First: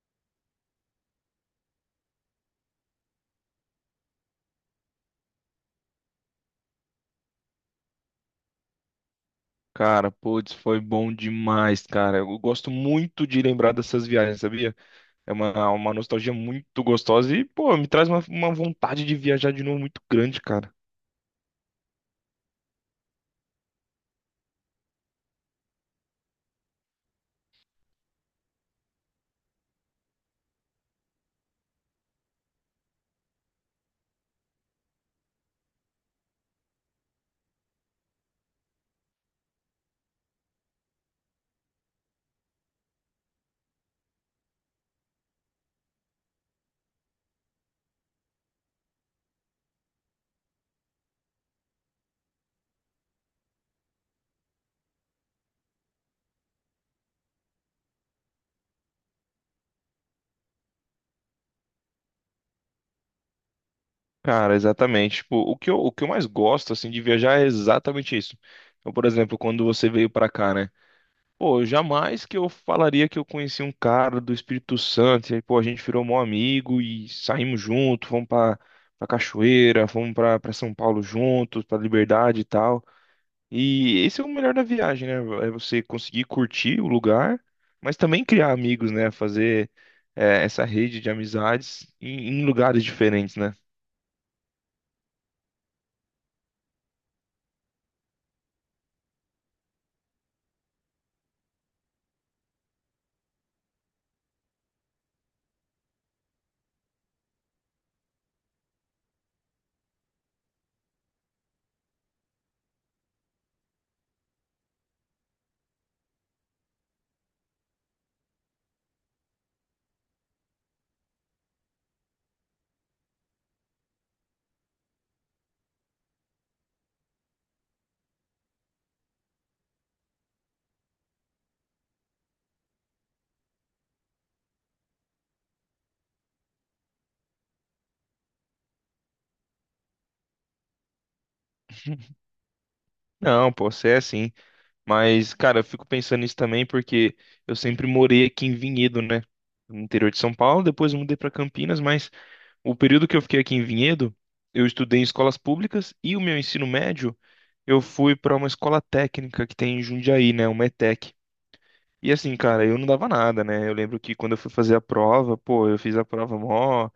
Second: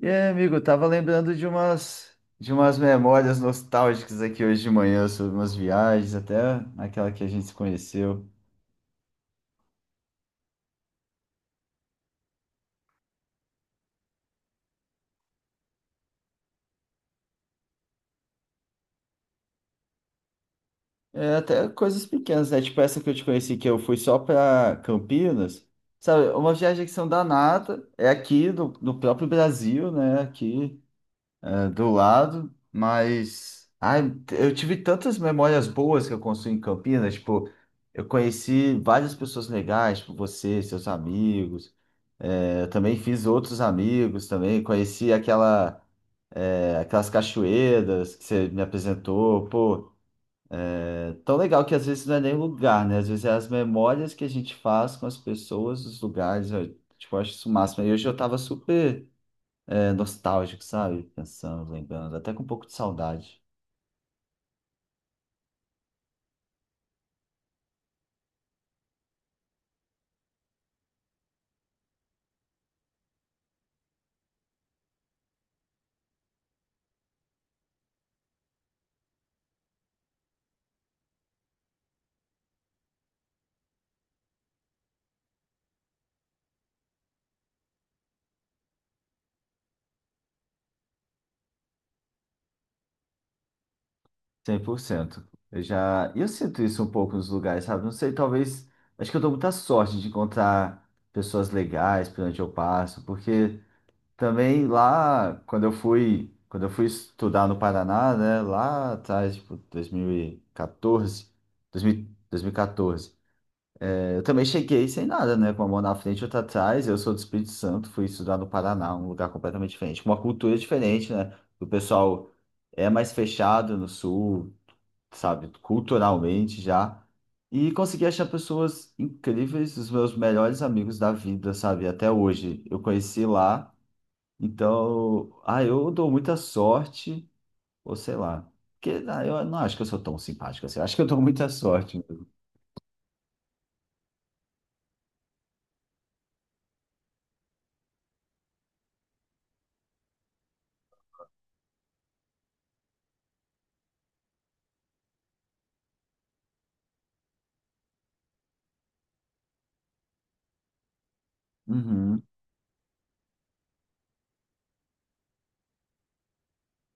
E aí, amigo, eu tava lembrando de umas memórias nostálgicas aqui hoje de manhã sobre umas viagens, até aquela que a gente se conheceu. Cara, putz, foi bom demais, cara. Eu gosto muito de lembrar dessas viagens, sabia? É uma nostalgia muito gostosa e, pô, me traz uma vontade de viajar de novo muito grande, cara. É, até coisas pequenas, né? Tipo essa que eu te conheci, que eu fui só pra Campinas. Sabe, uma viagem que são danada, é aqui do próprio Brasil, né? Aqui é, do lado, mas ai, eu tive tantas memórias boas que eu construí em Campinas, tipo, eu conheci várias pessoas legais, tipo você, seus amigos. É, eu também fiz outros amigos também, conheci aquela, aquelas cachoeiras que você me apresentou, pô, é tão legal que às vezes não é nem lugar, né? Às vezes é as memórias que a gente faz com as pessoas, os lugares, eu, tipo, eu acho isso o máximo. E hoje eu tava super, nostálgico, sabe? Pensando, lembrando, até com um pouco de saudade, Cara, exatamente. Tipo, o que eu mais gosto, assim, de viajar é exatamente isso. Então, por exemplo, quando você veio pra cá, né? Pô, jamais que eu falaria que eu conheci um cara do Espírito Santo. E aí, pô, a gente virou mó amigo e saímos junto, fomos pra cachoeira, fomos pra São Paulo juntos, pra Liberdade e tal. E esse é o melhor da viagem, né? É você conseguir curtir o lugar, mas também criar amigos, né? Fazer essa rede de amizades em lugares diferentes, né? cem por cento. Eu já, e eu sinto isso um pouco nos lugares, sabe? Não sei, talvez, acho que eu dou muita sorte de encontrar pessoas legais por onde eu passo, porque... Também lá, quando eu fui estudar no Paraná, né, lá atrás, tipo, 2014, 2000, 2014, eu também cheguei sem nada, né, com uma mão na frente e outra atrás. Eu sou do Espírito Santo, fui estudar no Paraná, um lugar completamente diferente, com uma cultura diferente, né? O pessoal é mais fechado no sul, sabe, culturalmente já. E consegui achar pessoas incríveis, os meus melhores amigos da vida, sabe, até hoje. Eu conheci lá. Então, ah, eu dou muita sorte, ou sei lá. Porque, ah, eu não acho que eu sou tão simpático assim. Eu Acho que eu dou muita sorte. Não, pô, você é assim. Mas, cara, eu fico pensando nisso também porque eu sempre morei aqui em Vinhedo, né? No interior de São Paulo, depois eu mudei para Campinas, mas o período que eu fiquei aqui em Vinhedo, eu estudei em escolas públicas e o meu ensino médio, eu fui para uma escola técnica que tem em Jundiaí, né? Uma ETEC. E Uhum, assim, cara, eu não dava nada, né? Eu lembro que quando eu fui fazer a prova, pô, eu fiz a prova mó,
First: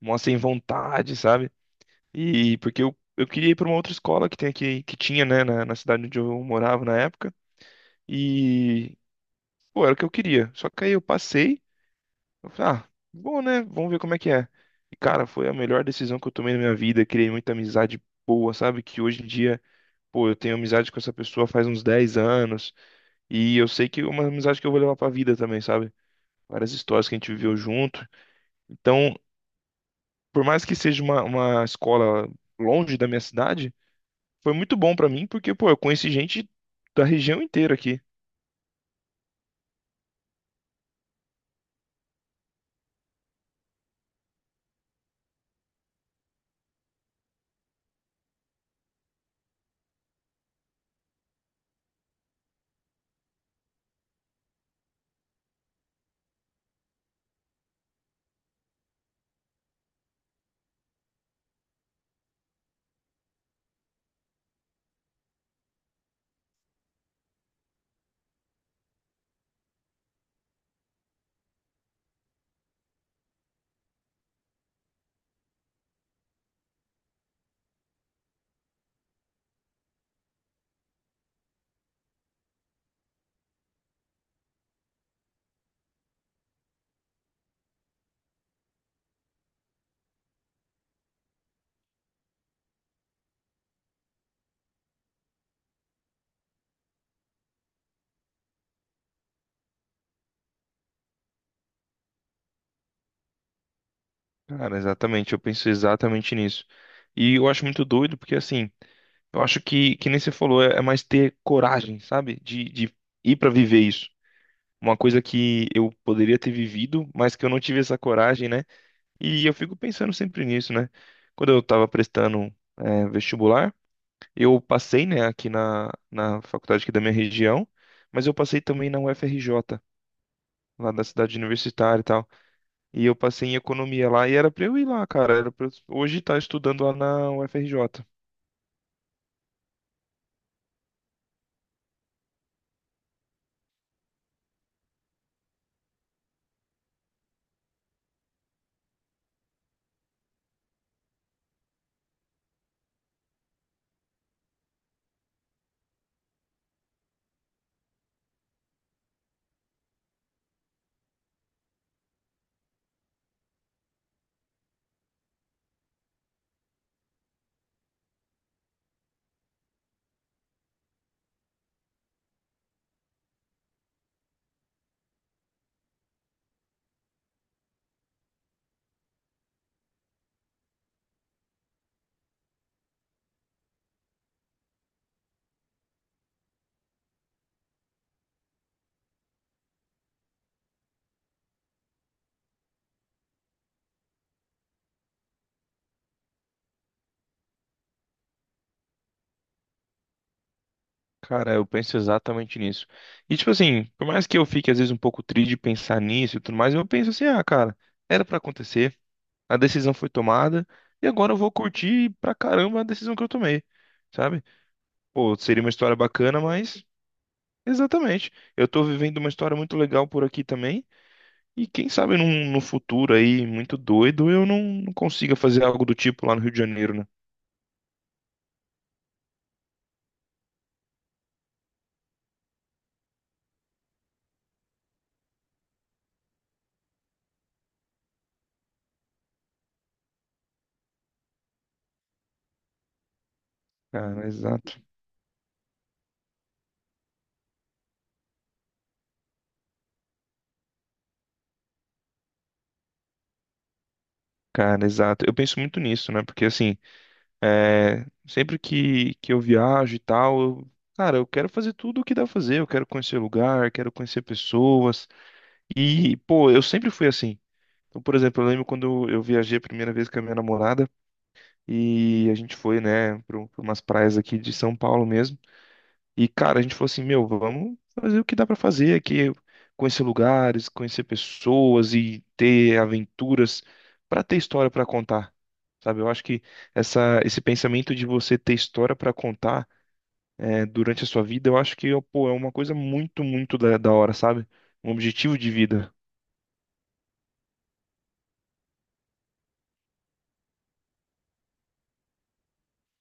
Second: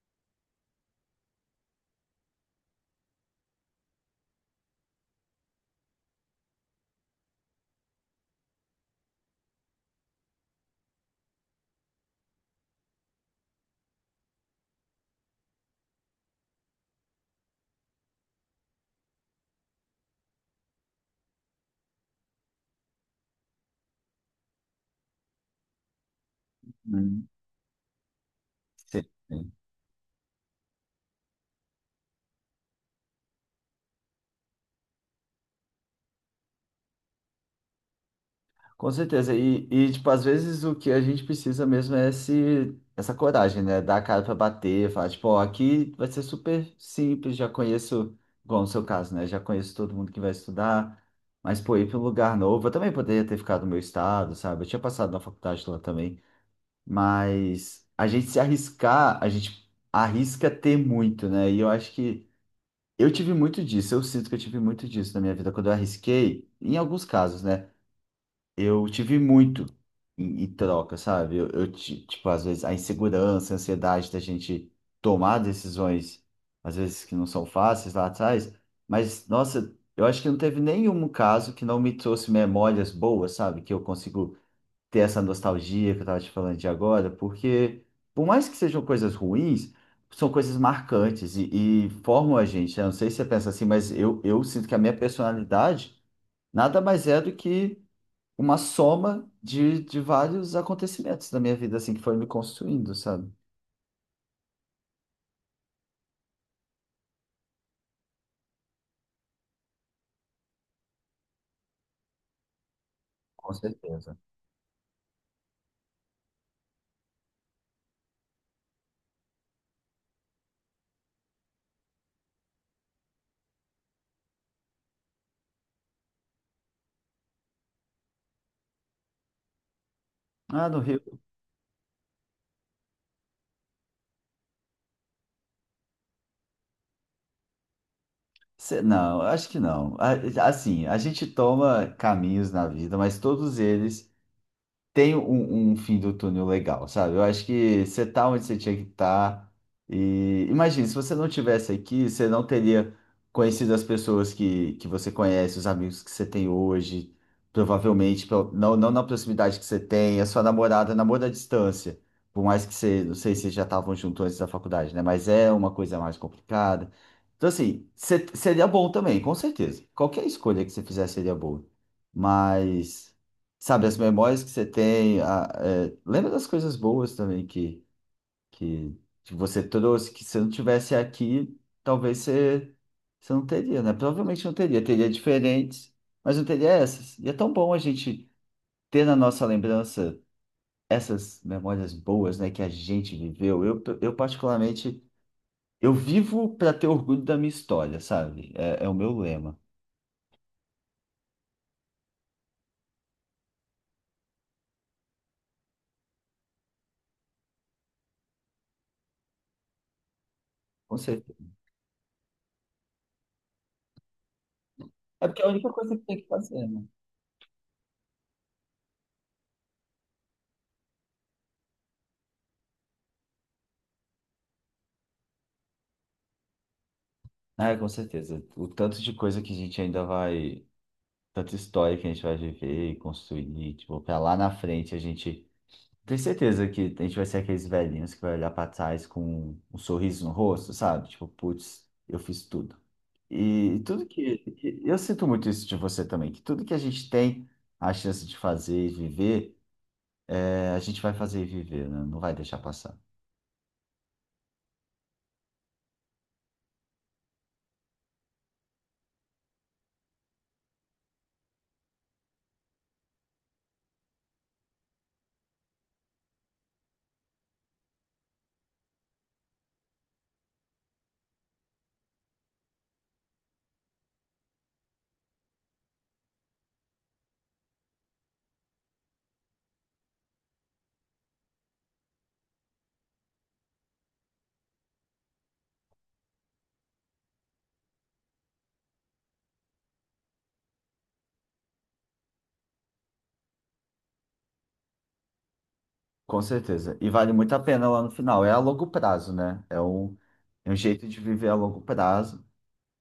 mó sem vontade, sabe? E porque eu queria ir pra uma outra escola que tem aqui, que tinha, né, na cidade onde eu morava na época. E, pô, era o que eu queria. Só que aí eu passei, eu falei, ah, bom, né? Vamos ver como é que é. E, cara, foi a melhor decisão que eu tomei na minha vida. Criei muita amizade boa, sabe? Que hoje em dia, pô, eu tenho amizade com essa pessoa faz uns 10 anos. E eu sei que é uma amizade que eu vou levar pra vida também, sabe? Várias histórias que a uhum. gente viveu junto. Sim, Então, sim. por mais que seja uma escola longe da minha cidade, foi muito bom pra mim, porque, pô, eu conheci gente da região inteira aqui. Com certeza. E tipo, às vezes o que a gente precisa mesmo é esse, essa coragem, né? Dar a cara pra bater, falar, tipo, ó, aqui vai ser super simples, já conheço, igual no seu caso, né? Já conheço todo mundo que vai estudar. Mas, pô, ir para um lugar novo, eu também poderia ter ficado no meu estado, sabe? Eu tinha passado na faculdade lá também. Mas a gente se arriscar, a gente arrisca ter muito, né? E eu acho que eu tive muito disso, eu sinto que eu tive muito disso na minha vida. Quando eu arrisquei, em alguns casos, né? Eu tive muito em troca, sabe? Tipo, às vezes a insegurança, a ansiedade da gente tomar decisões, às vezes que não são fáceis lá atrás. Mas, nossa, eu acho que não teve nenhum caso que não me trouxe memórias boas, sabe? Que eu consigo ter essa nostalgia que eu estava te falando de agora, porque por mais que sejam coisas ruins, são coisas marcantes e formam a gente, né? Não sei se você pensa assim, mas eu sinto que a minha personalidade nada mais é do que uma soma de vários acontecimentos da minha vida, assim, que foram me construindo, sabe? Cara, exatamente, eu penso exatamente nisso. E eu acho muito doido, porque assim, eu acho que nem você falou, é mais ter coragem, sabe? De ir pra Com viver isso. certeza. Uma coisa que eu poderia ter vivido, mas que eu não tive essa coragem, né? E eu fico pensando sempre nisso, né? Quando eu tava prestando, vestibular, eu passei, né, aqui na faculdade aqui da minha região, mas eu passei também na UFRJ, Ah, no lá Rio. da cidade universitária e tal. E eu passei em economia lá e era pra eu ir lá, cara. Era pra eu hoje estar estudando lá na UFRJ. Não, acho que não. Assim, a gente toma caminhos na vida, mas todos eles tem um fim do túnel legal, sabe? Eu acho que você tá onde você tinha que estar. E imagina, se você não tivesse aqui, você não teria conhecido as pessoas que você conhece, os amigos que você tem hoje, não, não na proximidade que você tem, a sua namorada namora à distância. Por mais que você, não sei se vocês já estavam juntos antes da faculdade, né? Mas é uma coisa mais complicada. Então, assim, seria bom também, com certeza. Qualquer escolha que você fizer seria boa. Mas sabe, as memórias que você tem, lembra das coisas boas também que, que você trouxe, que se eu não tivesse aqui, talvez você não teria, né? Provavelmente não teria, teria diferentes, mas não teria essas. E é tão bom a gente ter na nossa lembrança essas memórias boas, né, que a gente viveu. Eu particularmente, eu vivo para ter orgulho da minha história, sabe? É o meu lema. Cara, eu penso exatamente nisso. E tipo assim, por mais que eu fique às vezes um pouco triste de pensar nisso e tudo mais, eu penso assim, ah, cara, era pra acontecer, a decisão foi tomada Com e agora eu vou certeza. curtir pra caramba a decisão que eu tomei, sabe? É Pô, porque é a seria uma única história coisa que tem que bacana, fazer, mas né? exatamente. Eu tô vivendo uma história muito legal por aqui também. E quem sabe num, no futuro aí, muito doido, eu não consiga fazer algo do tipo lá no Rio de Janeiro, né? Ah, com certeza. O tanto de coisa que a gente ainda vai, tanta história que a gente vai viver e construir, tipo, pra lá na frente a gente tem certeza que a gente vai ser aqueles velhinhos que vai olhar pra trás com um sorriso no rosto, sabe? Tipo, putz, eu fiz tudo. E tudo Cara, exato. eu sinto muito isso de você também, que tudo que a gente tem a chance de fazer e viver, é, a gente vai fazer e viver, né? Não vai deixar passar. Cara, exato. Eu penso muito nisso, né? Porque assim, é, sempre que eu viajo e tal, eu- cara, eu quero fazer tudo o que dá pra fazer. Eu quero conhecer lugar, quero conhecer pessoas. E, pô, eu sempre fui assim. Então, por exemplo, eu lembro quando eu viajei a primeira vez com a minha namorada e a gente foi, né, para umas praias aqui de São Paulo mesmo. E, cara, a gente falou assim, meu, vamos fazer o que dá pra fazer aqui, conhecer lugares, conhecer pessoas e ter aventuras pra ter história pra contar. Sabe, eu acho que esse pensamento de você ter história pra contar durante a sua vida, eu acho que pô, é uma coisa muito, muito da hora, sabe? Um objetivo de vida. Com certeza. E vale muito a pena lá no final. É a longo prazo, né? É um jeito de viver a longo prazo.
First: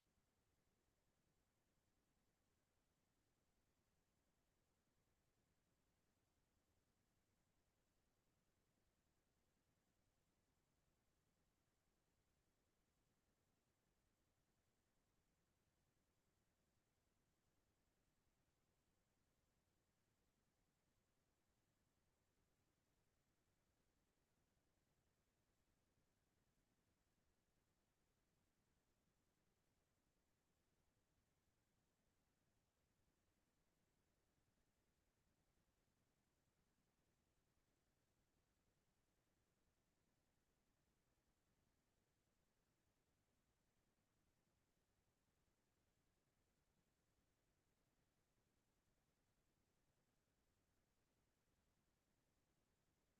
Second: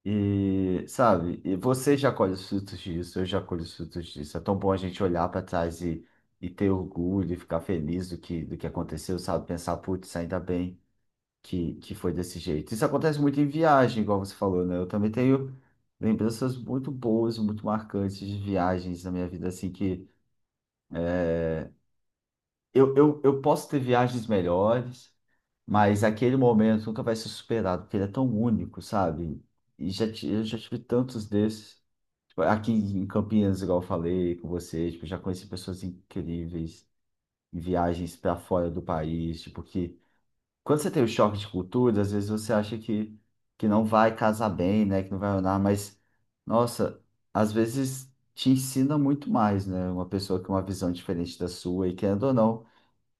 E, sabe, e você já colhe os frutos disso, eu já colho os frutos disso. É tão bom a gente olhar para trás e ter orgulho e ficar feliz do que aconteceu, sabe? Pensar, putz, ainda bem que foi desse jeito. Isso acontece muito em viagem, igual você falou, né? Eu também tenho lembranças muito boas, muito marcantes de viagens na minha vida, assim, que eu posso ter viagens melhores. Mas aquele momento nunca vai ser superado, porque ele é tão único, sabe? Eu já tive tantos desses. Tipo, aqui em Campinas, igual eu falei com você, tipo, já conheci pessoas incríveis em viagens para fora do país, tipo, que quando você tem o choque de cultura, às vezes você acha que não vai casar bem, né, que não vai andar, mas, nossa, às vezes te ensina muito mais, né, uma pessoa com uma visão diferente da sua, e querendo ou não,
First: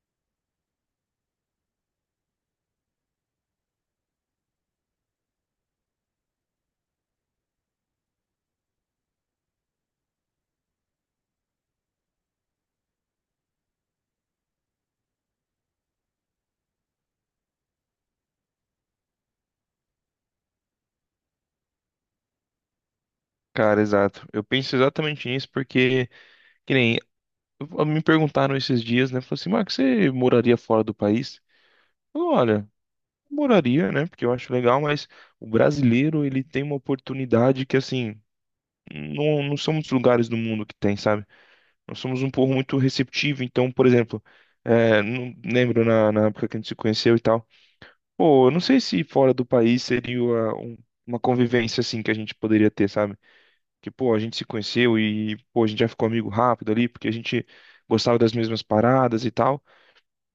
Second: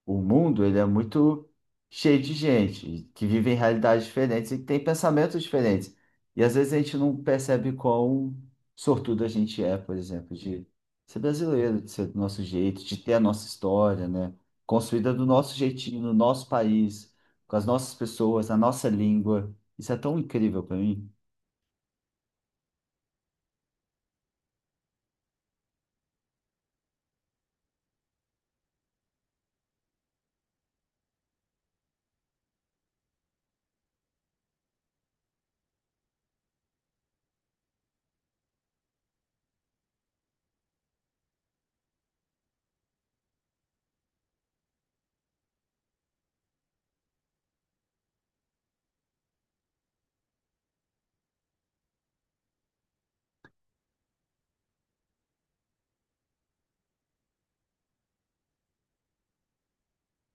o mundo, ele é muito cheio de gente que vive em realidades diferentes e que tem pensamentos diferentes. E às vezes a gente não percebe quão sortudo a gente é, por exemplo, de ser brasileiro, de ser do nosso jeito, de ter a nossa história, né? Construída do nosso jeitinho, no nosso país, com as nossas pessoas, na nossa língua. Isso é tão incrível para mim. Cara, exato. Eu penso exatamente nisso porque, que nem, me perguntaram esses dias, né? Falaram assim, Marcos, você moraria fora do país? Eu, olha, moraria, né? Porque eu acho legal, mas o brasileiro, ele tem uma oportunidade que, assim, não são muitos lugares do mundo que tem, sabe? Nós somos um povo muito receptivo, então, por exemplo, não lembro na época que a gente se conheceu e tal, pô, eu não sei se fora do país seria uma convivência, assim, que a gente poderia ter, sabe? Que, pô, a gente se conheceu e, pô, a gente já ficou amigo rápido ali, porque a gente gostava das mesmas paradas e tal.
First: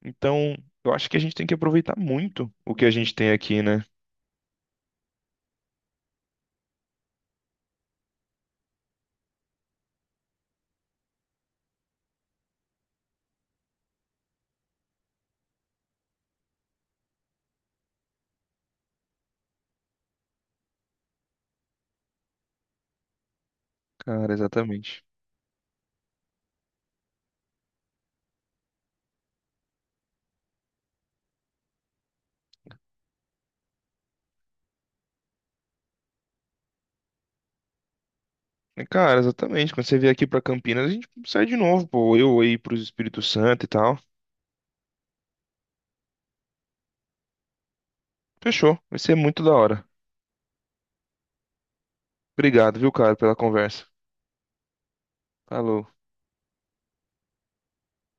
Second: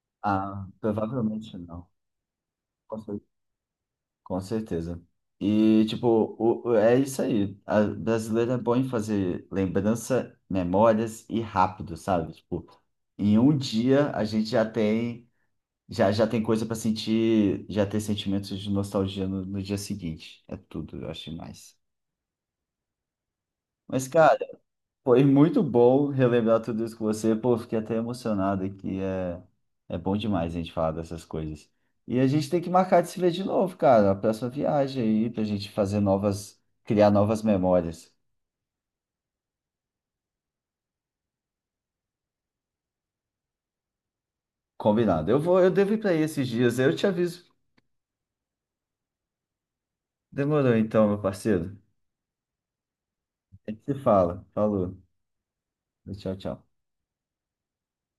Então, Ah, eu acho que a gente tem que provavelmente não. aproveitar muito o que a gente tem aqui, né? Com certeza. E, tipo, é isso aí. A brasileira é bom em fazer lembrança, memórias e rápido, sabe? Tipo, em um dia a gente já tem coisa para sentir, já ter sentimentos de nostalgia no dia seguinte. É tudo, eu acho demais. Mas, Cara, cara, exatamente. foi muito bom relembrar tudo isso com você. Pô, fiquei até emocionado aqui. É bom demais a gente falar dessas coisas. E a gente tem que marcar de se ver de novo, cara. A próxima viagem aí, pra gente fazer novas, criar novas memórias. E, cara, exatamente. Quando você vier aqui pra Campinas, a gente sai de novo, pô. Eu aí pro Espírito Santo e tal. Combinado. Eu devo ir pra aí esses dias. Eu te aviso. Fechou. Vai ser muito da hora. Demorou então, meu parceiro. Obrigado, viu, cara, pela A gente conversa. se fala. Falou. Falou. Tchau, tchau.